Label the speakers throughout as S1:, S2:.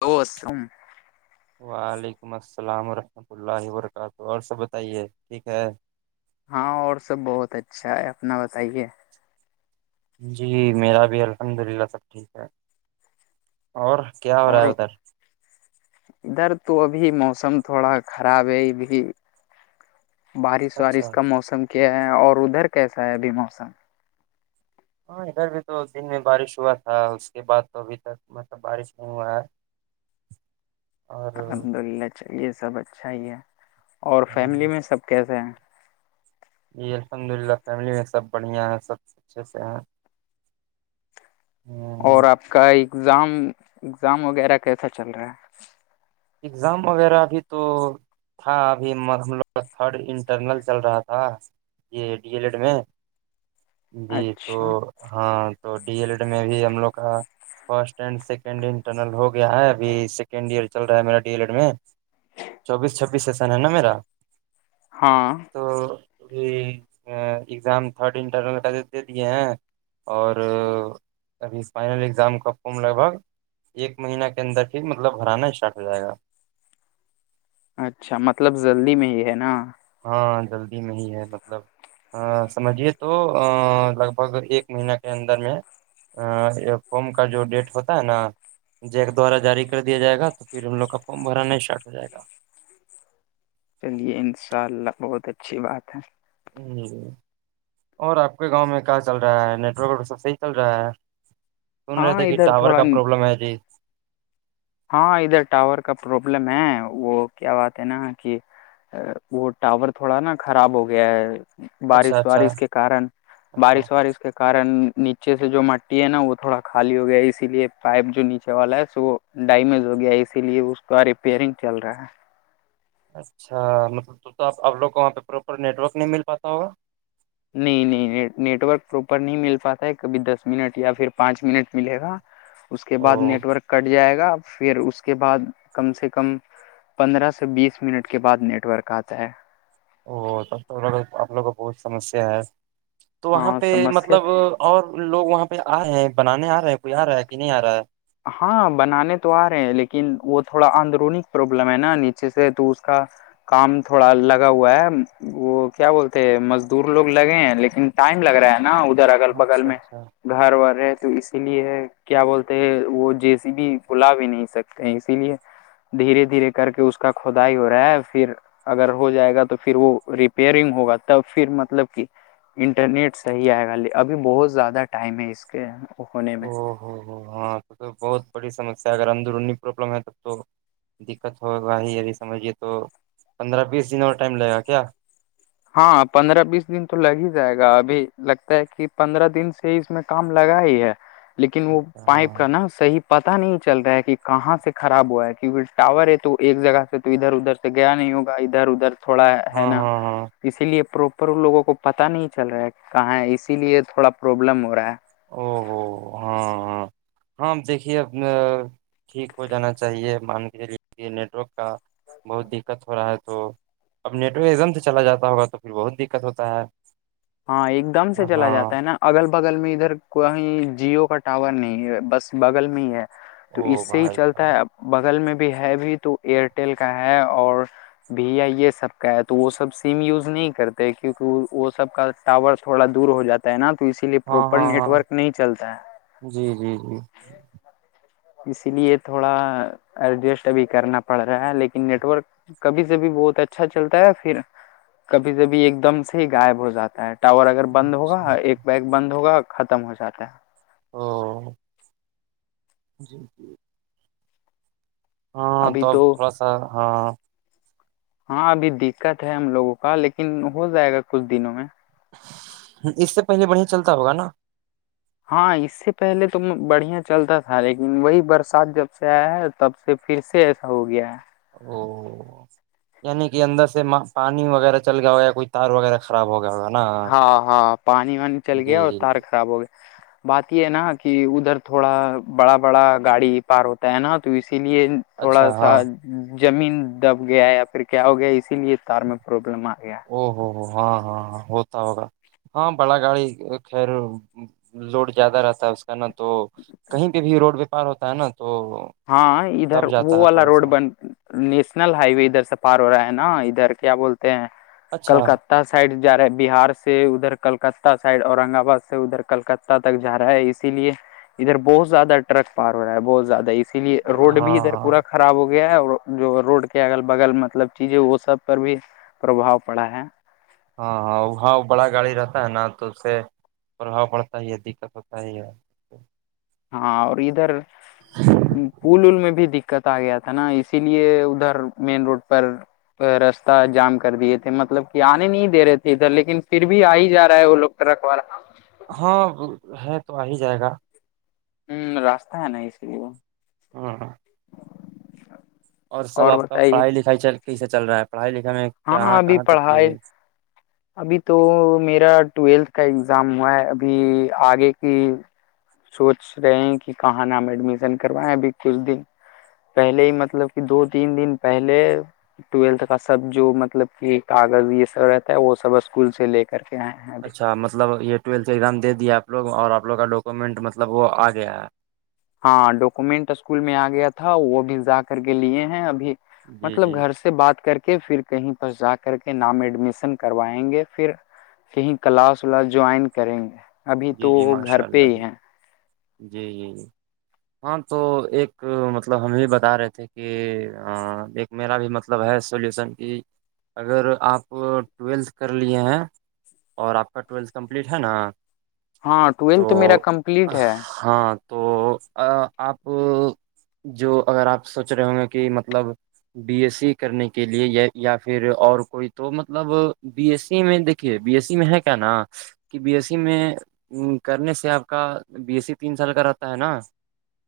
S1: تو [unintelligible]
S2: وعلیکم السلام ورحمۃ اللہ وبرکاتہ اور سب بتائیے ٹھیک ہے
S1: ہاں اور سب بہت اچھا ہے اپنا بتائیے
S2: جی میرا بھی الحمد للہ سب ٹھیک ہے اور کیا ہو رہا
S1: اور
S2: ہے ادھر [inaudible]
S1: ادھر تو ابھی موسم تھوڑا خراب ہے ابھی بارش وارش
S2: اچھا
S1: کا موسم کیا ہے اور ادھر کیسا ہے ابھی موسم
S2: ہاں ادھر بھی تو دن میں بارش ہوا تھا اس کے بعد تو ابھی تک مطلب بارش نہیں ہوا ہے [inaudible] اور
S1: الحمد للہ چلیے سب اچھا ہی ہے اور فیملی
S2: ہاں،
S1: میں سب کیسے ہیں
S2: جی الحمد للہ فیملی میں سب بڑھیا ہے سب اچھے سے ہیں
S1: اور آپ کا اگزام اگزام وغیرہ کیسا چل رہا ہے
S2: اگزام وغیرہ ابھی تو تھا ابھی ہم لوگ کا تھرڈ انٹرنل چل رہا تھا جی ڈی ایل ایڈ میں
S1: ہے
S2: جی تو
S1: اچھا
S2: ہاں تو ڈی ایل ایڈ میں بھی ہم لوگ کا first and second year internal ہو گیا ہے اھی سیکنڈ ایئر چل رہا ہے میرا ڈی ایل ایڈ میں چوبیس چھبیس سیشن ہے نا میرا
S1: ہاں
S2: تو ا ایگزام تھرڈ انٹر دے دیے ہیں اور ابھی فائنل اگزام کا فارم لگ بھگ ایک مہینہ کے اندر پھر مطلب ہھرانا اسٹارٹ ہو جائے گا
S1: اچھا مطلب جلدی میں ہی ہے نا
S2: ہاں جلدی میں ہی ہے مطلب ہ سمجھیے تو لگ بھگ ایک مہینہ کے اندر میں فم کا جو ڈیٹ ہوتا ہے نا جیک دوارا جاری کر دیا جائے گا تو پھر ہم لوگ کا فارم بھرانا اسٹارٹ ہو جائے گا
S1: چلیے ان شاء اللہ بہت اچھی بات ہے
S2: ہی اور آپ کے گاؤں میں کیا چل رہا ہے نیٹ ورک سب صحیح چل رہا ہے سن رہے
S1: ہاں
S2: تھے کہ
S1: ادھر
S2: ٹاور کا
S1: تھوڑا
S2: پروابلم ہے جی
S1: ہاں ادھر ٹاور کا پروابلم ہے وہ کیا بات ہے نا کہ وہ ٹاور تھوڑا نا خراب ہو گیا ہے
S2: اچھا
S1: بارش
S2: اچھا
S1: وارش کے کارن
S2: اچھا
S1: بارش وارش کے کارن نیچے سے جو مٹی ہے نا وہ تھوڑا خالی ہو گیا ہے اسی لیے پائپ جو نیچے والا ہے س وہ ڈیمیج ہو گیا اسی لیے اس کا ریپیئرنگ چل رہا ہے
S2: اچھا مطلب تو تو آپ اپ لوگ کو وہاں پہ پراپر نیٹ ورک نہیں مل پاتا ہوگا
S1: نہیں نہیں نیٹورک پراپر نہیں مل پاتا ہے کبھی دس منٹ یا پھر پانچ منٹ ملے گا اس کے
S2: او
S1: بعد نیٹ ورک کٹ جائے گا پھر اس کے بعد کم سے کم پندرہ سے بیس منٹ کے بعد نیٹ ورک آتا ہے
S2: ا تب تو آ لوگ کا بہت سمسیا ہے تو وہاں
S1: ہاں
S2: پہ
S1: سمسیا
S2: مطلب اور لوگ وہاں پہ آ رہے ہیں بنانے آ رہے ہیں کوئی آ رہا ہے کہ نہیں آ رہا ہے
S1: ہاں بنانے تو آ رہے ہیں لیکن وہ تھوڑا اندرونی پروابلم ہے نا نیچے سے تو اس کا کام تھوڑا لگا ہوا ہے وہ کیا بولتے ہیں مزدور لوگ لگے ہیں لیکن ٹائم لگ رہا ہے نا ادھر اگل بگل
S2: اچھا
S1: میں
S2: اچھا
S1: گھر و رہے تو اسی لیے کیا بولتے وہ جیسی بھی بلا بھی نہیں سکتے ہیں اسی لیے دھیرے دھیرے کر کے اس کا کھدائی ہو رہا ہے پھر اگر ہو جائے گا تو پھر وہ ریپیئرنگ ہوگا تب پھر مطلب کہ انٹرنیٹ صحیح آئے گا ابھی بہت زیادہ ٹائم ہے اس کے ہونے میں
S2: او ہاں تو تو بہت بڑی سمسیا ہے اگر اندرونی پروابلم ہے تب تو دقت ہو بھائی سمجھیے تو پندرہ بیس دنوں اور ٹائم لگے گا کیا
S1: ہاں پندرہ بیس دن تو لگ ہی جائے گا ابھی لگتا ہے کہ پندرہ دن سے اس میں کام لگا ہی ہے لیکن وہ پائپ
S2: ہاں
S1: کا نا صحیح پتتا نہیں چل رہا ہے کہ کہاں سے خراب ہوا ہے کیونکہ ٹاور ہے تو ایک جگہ سے تو ادھر ادھر سے گیا نہیں ہوگا ادھر ادھر تھوڑا ہے
S2: ہاں
S1: نا
S2: ہاں ہاں
S1: اسی لیے پروپر لوگوں کو پتاہ نہیں چل رہا ہے کہاں ہے اسی لیے تھوڑا پروابلم ہو رہا ہے
S2: او ہو ہاں ہاں [inaudible] ہاں دیکھیے اب ٹھیک ہو جانا چاہیے مان کے لیے یہ نیٹ ورک کا بہت دقت ہو رہا ہے تو اب نٹورک ایکم سے چلا جاتا ہوگا تو پھر بہت دقت ہوتا ہے
S1: ہاں ایک دم سے چلا
S2: ہاں
S1: جاتا ہے نا اگل بغل میں ادھر کویں جیو کا ٹاور نہیں ہے بس بغل میں ہی ہے تو اس
S2: او
S1: سے ہی
S2: بھائی
S1: چلتا
S2: صاحب
S1: ہے بغل میں بھی ہے بھی تو ایئرٹیل کا ہے اور بھی ہے یہ سب کا ہے تو وہ سب سم یوز نہیں کرتے کیونکہ وہ سب کا ٹاور تھوڑا دور ہو جاتا ہے نا تو اسی لیے
S2: ہاں
S1: پروپر
S2: ہاں
S1: نیٹ
S2: ہاں
S1: ورک نہیں چلتا ہے
S2: جی جی جی
S1: اسی لیے تھوڑا ایڈجسٹ ابھی کرنا پڑ رہا ہے لیکن نیٹورک کبھی سےبھی بہت اچھا چلتا ہے پھر کبھی سےبھی ایک دم سے غائب ہو جاتا ہے ٹاور اگر بند ہوگا
S2: اچھا
S1: ایک بیگ بند ہوگا ختم ہو جاتا ہے
S2: ہاں [inaudible] جی جی [inaudible] ہاں تو تھوڑا سا ہاں [inaudible]
S1: ہاں ابھی دقت ہے ہم لوگوں کا لیکن ہو جائے گا کچھ دنوں میں
S2: اس سے پہلے بڑھیا چلتا ہوگا نا
S1: ہاں اس سے پہلے تو بڑھیا چلتا تھا لیکن وہی برسات جب سے آیا ہے تب سے پھر سے ایسا ہو گیا
S2: او یعنی کہ اندر سے پانی وغیرہ چل گیا ہو یا کوئی تار وغیرہ خراب ہو گیا ہوگا نا
S1: ہاں ہاں پانی وانی چل
S2: جی
S1: گیا اور
S2: جی
S1: تار
S2: جی
S1: خراب ہو گیا بات یہ ہے نا کہ ادھر تھوڑا بڑا بڑا گاڑی پار ہوتا ہے نا تو اسی لیے تھوڑا
S2: اچھا ہاں
S1: سا زمین دب گیا یا پھر کیا ہو گیا اسی لیے تار میں پربلم آ گیا
S2: او ہو ہو ہاں ہاں ہاں ہوتا ہوگا ہاں بڑا گاڑی خیر [inaudible] لوڈ زیادہ رہتا ہے اس کا ن تو کہیں پہ بھی روڈ وپار ہوتا ہے نا تو
S1: ہاں ادھر
S2: دب
S1: وہ
S2: جاتا ہے
S1: والا
S2: تھوڑا
S1: روڈ
S2: سا
S1: بن نیشنل ہائی وے ادھر سے پار ہوتا ہے نہ کیا بولتے ہیں
S2: اچھا
S1: کلکتہ سائڈ جا رہا ہے بہار سے ادھر کلکتہ سائڈ اورنگباد سے ادھر کلکت تک جا رہا ہے اسی لیے ادھر بہت زیادہ ٹرک پار ہو رہا ہے بہت زیادہ اس اسی لیے
S2: ہاں
S1: روڈ
S2: ہاں
S1: بھی ادھر پورا خراب ہو گیا ہے اور جو روڈ کے اگل بگل مطلب چیزیں وہ سب پر بھی پرباؤ پڑا ہے
S2: ہاں ہاں وہاں بڑا گاڑی رہتا ہے نا تو اس سے پرباؤ پڑتا ہی ہے دقت ہوتا ہی ہے
S1: ہاں اور ادھر پول میں بھی دقت آ گیا تھا نا اسی لیے ادھر مین روڈ پر رستہ جام کر دیے تھے مطلب کہ آنے نہیں دے رہے تھے ادھر لیکن پھر بھی آ ہی جا رہا ہے وہ لوگ رکھوا [inaudible]
S2: ہاں ہے تو آ ہی جائے گا
S1: ہوں رستہ نہیں ہے نہ اس لیے
S2: ہاں [inaudible] اور سب آپ کا پڑھائی لکھائی کیسے چل رہا ہے پڑھائی لکھائی
S1: ہاں ابھی
S2: کہاں تک کیے
S1: پڑھائی
S2: ہیں
S1: ابھی تو میرا ٹویلتھ کا اگزام ہوا ہے ابھی آگے کی سوچ رہے ہیں کہ کہاں نام ایڈمیشن کروائیں ابھی کس دن پہلے ہی مطلب کہ دو تین دن پہلے ٹویلتھ کا سب جو مطلب کہ کاغذ یہ سب رہتا ہے وہ سب اسکول سے لے کے کر کے آ [inaudible]
S2: اچھا مطلب یہ ٹیلتھ ایگزامے دیا آپوگ اور آپوگ کا ڈاکومنٹ مطلب وہ آ گیا ہے
S1: ہاں ڈاکومنٹ اسکول میں آ گیا تھا وہ بھی جا کر کے لیے ہیں ابھی
S2: جی
S1: مطلب
S2: جی
S1: گھر سے بات کر کے پھر کہیں پر جا کر کے نام ایڈمیشن کروائیں گے پھر کہیں کلاس ولاس جوائن کریں گے ابھی تو
S2: جی جی
S1: وہ گھر
S2: ماشاء اللہ
S1: پہ ہی
S2: جی
S1: ہیں-
S2: جی- جی- جی ہاں تو ایک مطلب ہم یہ بتا رہے تھے کہ ایک- میرا بھی مطلب ہے سلیوشن کہ اگر آپ ٹویلتھ کر لیے ہیں- اور آپ کا ٹویلتھ کمپلیٹ ہے نا-
S1: ہاں ٹویلتھ میرا
S2: تو
S1: کمپلیٹ ہے-
S2: ہاں تو آپ جو اگر آپ سوچ رہے ہوں گے کہ مطلب- بی ایس سی کرنے کے لیے یا یا پھر اور کوئی تو مطلب بی ایس سی میں دیک- د بی ایس س میں ہے کیا نا کہ بی ایس س میں- کرنے سے آپ کا بی ایس سی تین سال کا رہتا ہے نا-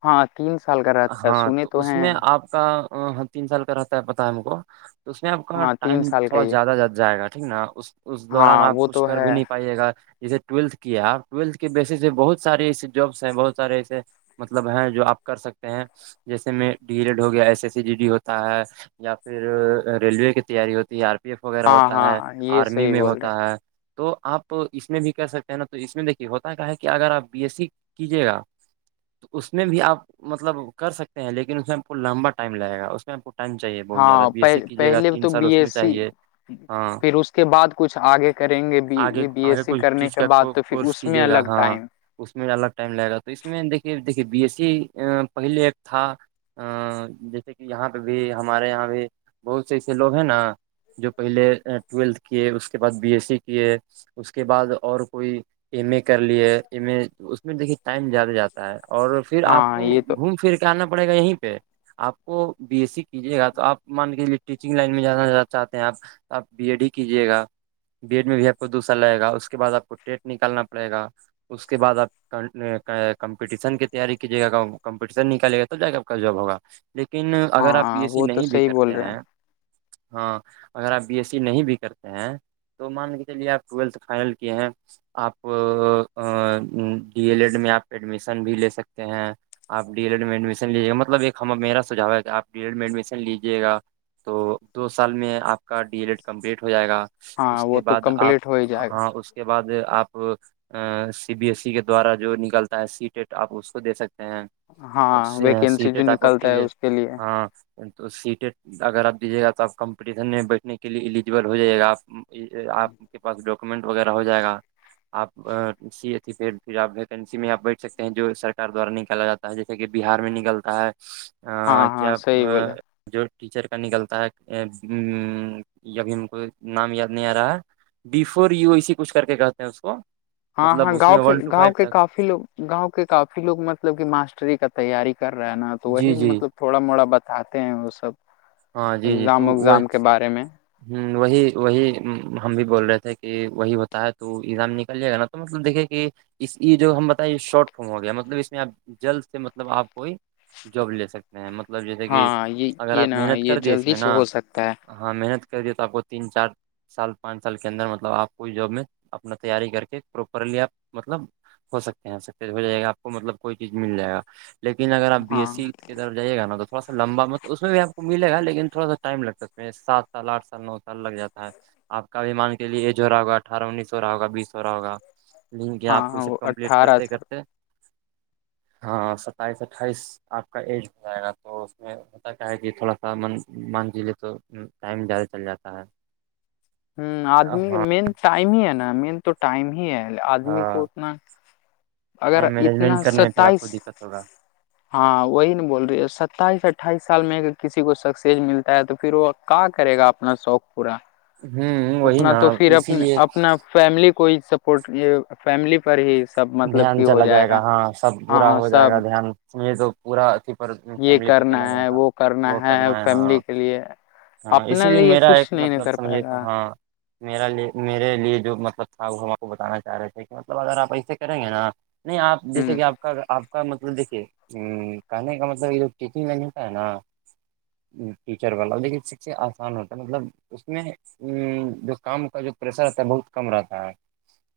S1: ہاں تین سال کا رہتا ہے
S2: ہاں
S1: سنے تو
S2: اس میں
S1: ہیں-
S2: آپ کا تین سال کا رہتا ہے پتا ہے م کو تو اس میں آپ کا
S1: ہاں تین
S2: ٹائم
S1: سال کا
S2: تھوڑا
S1: ہی ہے۔
S2: زیادہ زیاد جائے گا ٹھیک نا اس اس دوران
S1: ہاں وہ
S2: آپ
S1: تو
S2: کر بھی
S1: ہے
S2: نہیں پائے گا اسسے ٹویلتھ کے- کیا آپ ٹویلتھ کے بیس سے بہت ساریے ایے جبس ہیں بہت سارے ایسے- مطلب ہے جو آپ کر سکتے ہیں جیسے میں ڈی ایڈ ہو گیا S E C G D ہوتا ہے- یا پھر ریلوے کی تیاری ہوتی ہے یار- ایف وغیرہ
S1: ہاں
S2: ہوتا
S1: ہاں
S2: ہے
S1: یہ
S2: آرمی
S1: صحیح
S2: میں
S1: بول رہے ہیں۔
S2: ہوتا ہے تو آپ اس میں بھی کر سکتے- نا تو اس میں دیکے ہوتا کیا ہے کہ اگر آپ بی ایس سی کیجیے گا- تو اس میں بھی آپ مطلب کر سکتے ہیں لیکن اس میں پور لمبا ٹائم لگے گا اس- آپ کو ٹائم چاہیے بہت زیادہ
S1: ہاں
S2: بی ایس س
S1: پہ-
S2: کیجیے گ
S1: پہلے
S2: تین
S1: تو
S2: سال
S1: بی
S2: اس میں
S1: ایس سی
S2: چیے-
S1: پھر اس کے بعد کچھ آگے کریں گے
S2: آگے
S1: بی- بی ایس
S2: آگے
S1: سی
S2: کوئی
S1: کرنے
S2: چیز
S1: کے
S2: کا
S1: بعد- تو پھر
S2: کورس
S1: اس میں
S2: کیجیے گا
S1: الگ
S2: ہاں
S1: ٹائم-
S2: اس میں الگ ٹائم لگ گا تو اس میں دیکے دیکے بی ایس سی پہلے ایک تھا- ا جیسے کہ یہاں پہ بھی ہمارے یہاں بھی بہت سے ایسے لوگ ہیں نا جو پہلے ٹویلتھ کیے اس کے بعد بی ایس سی کیے اس کے بعد اور- کوئی ایم ا کر لی ہے ایم ا اس میں دیکے ٹائم زیادہ جاتا ہے اور پھر آپ
S1: ہاں
S2: کو
S1: یہ تو
S2: گھوم پھر کے آنا پڑے گا یہیں پہ- آپ کو بی ایس سی کیجیے گا تو آپ مان کےجے ٹیچنگ لائن میں جانا ز چاہتے ہیں آپ- آپ بی ایڈ ہی کیجیے گا بی ایڈ میں بھی آپ کو دوسرا لگے گا اس کے بعد آپ کو- ڈٹ نکالنا پڑے گا اس کے بعد آپ- کمپٹیشن کی تیاری کیجیے گا کمپٹیشن نکالے گا تو جا گ کا جاب ہوگا- لیکن اگر آپ بی
S1: ہاں
S2: ایس سی
S1: وہ تو
S2: نہیں بھی
S1: صحیح بول
S2: کرتے
S1: رہے
S2: ہیں- ہاں اگر آپ بی ایس سی نہیں بھی کرتے ہیں- تو مان کے چلیے آپ ٹویلتھ فائنل کیے ہیں- آپ ڈی ایل ایڈ میں آپ ایڈمیشن بھی لے سکتے ہیں- آپ ڈی ایل ایڈ میں ایڈمیش لیجیے گا مطلب ایک میرا سجھا ہے کہ آپ ڈی ایڈ میں ایڈمیشن لیجیے گا- تو دو سال میں آپ کا ڈی ایل ایڈ کمپلیٹ ہو جائے گا- اس
S1: ہاں وہ
S2: کے
S1: تو
S2: بعد آپ
S1: کمپلیٹ ہو ہی جائے
S2: ہاں اس کے بعد آپ ا سی بی ایس ای کے دوارا جو نکلتا ہے سی ٹیٹ آپ اس کو دے سکتے ہیں-
S1: گا
S2: اب
S1: ہاں ویکینسی
S2: سیٹیں
S1: جو
S2: طقت کے
S1: نکلتا ہے
S2: لیے
S1: اس
S2: ہاں- تو سیٹ اگر آپ دیجیے گا تو آپ کمپٹیشن میں بیٹھنے کے لیے ایلیجیبل ہو جائے گا آپ- آپ کے پاس ڈاکومنٹ وغیرہ ہو جائے گا- آپ سی تھی پ پھر آپ ویکینسی میں آپ بیٹھ سکتے ہیں جو سرار دوارا نکالا جاتا- جیسے کہ بہار میں نکلتا ہے
S1: ہاں ہاں
S2: کیا
S1: صحیح بولے
S2: جو ٹیچر کا نکلتا ہے ابھی ہم کو نام یاد نہیں آ رہا ہے- بفور یو ایی کچھ کر کے کہتے ہیں اس کو-
S1: ہاں- ہاں
S2: مطلب اس
S1: گاؤں
S2: میں
S1: کے
S2: ون ٹو فائیو
S1: گاؤں کے
S2: تک
S1: کافی لوگ- گاؤں کے کافی لوگ مطلب کہ ماسٹری کا تیاری کر رہا ہے نا تو
S2: جی
S1: وہی
S2: جی
S1: مطلب تھوڑا موڑا بتاتے ہیں وہ سب
S2: ہاں جی جی
S1: اگزام
S2: تو وہ
S1: وگزام کے بارے میں
S2: ہ وہی وہی ہم بھی بول رہے تھے کہ وہی ہوتا ہے تو ایزام نکل جائے گا نا مطلب دیکے کہ یہ جو ہم بتائیے شارٹ فم ہو گیا مطلب اس میں آپ جلد سے مطلب آپ کوئی جاب لے سکتے ہیں مطلب جیسے کہ
S1: ہاں یہ
S2: اگر
S1: یہ
S2: آپ
S1: نا
S2: محنت
S1: یہ
S2: کر اس
S1: جلدی
S2: میں
S1: سے
S2: نا
S1: ہو سکتا ہے
S2: ہاں محنت کر دی تو آپ کو تین چار سال پانچ سال کے اندر مطلب آپ کو جب میں اپنا تیاری کر کے پروپرلی آپ مطلب ہو سکتے ہیں سکز ہو جائے گا آپ کو مطلب کوئی چیز مل جائے گا لیکن اگر آپ بی ای
S1: ہاں
S2: سی طر جائیے گا تو تھوڑا سا لمبا مطلب اس میں بھیپ ملے گا لیکن تھوڑا سا ٹائم لگتا ہے اس میں سات سال آٹھ سال نو سال لگ جاتا ہے آپ کا بھیمان کے لیے ای جو ہو رہا ہوا اٹھارہ انیس س ہو رہا ہوا بیس س رہ ہوا لنک گیا آپ کو یہ
S1: ہاں
S2: سب
S1: وہ
S2: کمپلیٹ
S1: اٹھارہ
S2: کرتے
S1: سال
S2: کرتے ہاں ستائیس اٹھائیس آپ کا ایج ہو جائے گا تو اس میں ہوتا کیا ہے کہ تھوڑا سا من مان جی لے تو ٹائم زیادہ چل جاتا ہے
S1: ہ آدمی
S2: ہاں
S1: مین ٹائم ہی ہے نا مین تو ٹائم ہی ہے آدمی
S2: ہاں
S1: کو اتنا اگر
S2: ٹائم
S1: اتنا
S2: مینجمنٹ کرنے میں پھر آپ
S1: ستائیس
S2: کو دقت ہوگا
S1: ہاں وہی نہیں بول رہی ستائیس اٹھائیس سال میں اگر کسی کو سکسیز ملتا ہے تو پھر وہ کا کرے گا اپنا شوق پورا
S2: ہوں وہی
S1: اتنا
S2: نا
S1: تو پھر اپ
S2: اسی لیے
S1: اپنا فیملی کو ہی سپورٹ فیملی پر ہی سب مطلب
S2: دھیان
S1: کہ ہو
S2: چلا جائے گا ہاں سب
S1: ہاں
S2: پورا
S1: ہاں
S2: ہو جائے گا
S1: سب
S2: دھیان میں تو پورا ا
S1: یہ کرنا ہے وہ کرنا ہے فیملی کے لیے
S2: ہاں اسی
S1: اپنے
S2: لیے میرا ایک
S1: کچھ نہیں نہ
S2: مطلب
S1: کر
S2: سمجھے
S1: پائے
S2: تو
S1: گا
S2: ہاں میرا لی میرے لیے جو مطلب تھا وہ ہم آپ کو بتانا چاہ رہے تھے کہ مطلب اگر آپ ایسے کریں گے نا نہیں آپ
S1: ہ
S2: جیسے کہ آپ کا آپ کا مطلب دیکھیے کہنے کا مطلب یہ ٹیچنگ میں ملتا ہے نا ٹیچر والا لیکن سے آسان ہوتا ہے مطلب اس میں ا جو کام کا جو پریشر رہتا ہے بہت کم رہتا ہے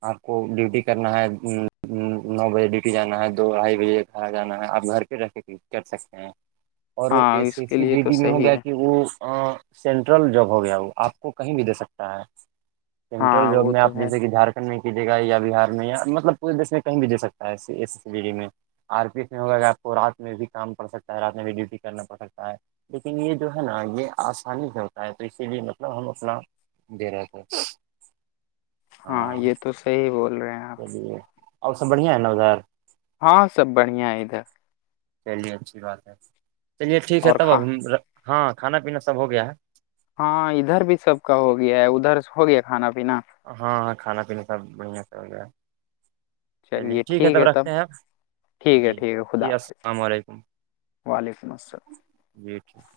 S2: آپ کو ڈیوٹی کرنا ہے ہوں ہوں [inaudible] نو بجے ڈیوٹی جانا ہے دو ڈھائی بجے گھر آ جانا ہے آپ گھر پہ رکھ کر سکتے ہیں اور
S1: ہاں
S2: اے
S1: اس
S2: ا
S1: کے
S2: سی
S1: لیے
S2: جے
S1: تو
S2: ڈی میں ہو
S1: صحیح
S2: گیا
S1: ہے
S2: کہ وہ [inaudible] سینٹرل جاب ہو گیا وہ آپ کو کہیں بھی دے سکتا ہے سینٹرل
S1: ہاں
S2: جاب
S1: وہ
S2: میں آپ
S1: تو ہے
S2: جیسے کہ جھارکھنڈ میں کیجیے گا یا بہار میں یا مطلب پورے دیش میں کہیں بھی دے سکتا ہے ای ای ڈی میں آر پس میں ہوگا آپ کو رات میں بھی کام پڑ سکتا ہے رات میں بھی ڈیوٹی کرنا پڑ سکتا ہے لیکن یہ جو ہے نا یہ آسانی سے ہوتا ہے تو اسی لیے مطلب ہم اپنا بیرار [inaudible]
S1: ہاں یہ تو صحیح بول رہے ہیں آپ
S2: چلیے اور سب بڑھیا ہے نا اظار
S1: ہاں سب بڑھیا ہے ادھر
S2: چلیے اچھی بات ہے چلیے ٹھیک ہے
S1: اور
S2: تب
S1: کھا
S2: اب ہاں کھانا پینا سب ہو گیا ہے
S1: ہاں ادھر بھی سب کا ہو گیا ہے ادھر ہو گیا کھانا پینا
S2: ہاں ہاں کھانا پینا سب بڑھیا سے ہو گیا چلیے ٹھیک ہے تب رکھتے ہیں آپ
S1: ٹھیک ہے
S2: جی
S1: ٹھیک ہے خدا
S2: جی
S1: حافظ
S2: السلام علیکم
S1: وعلیکم السلام
S2: جی ٹھیک [inaudible]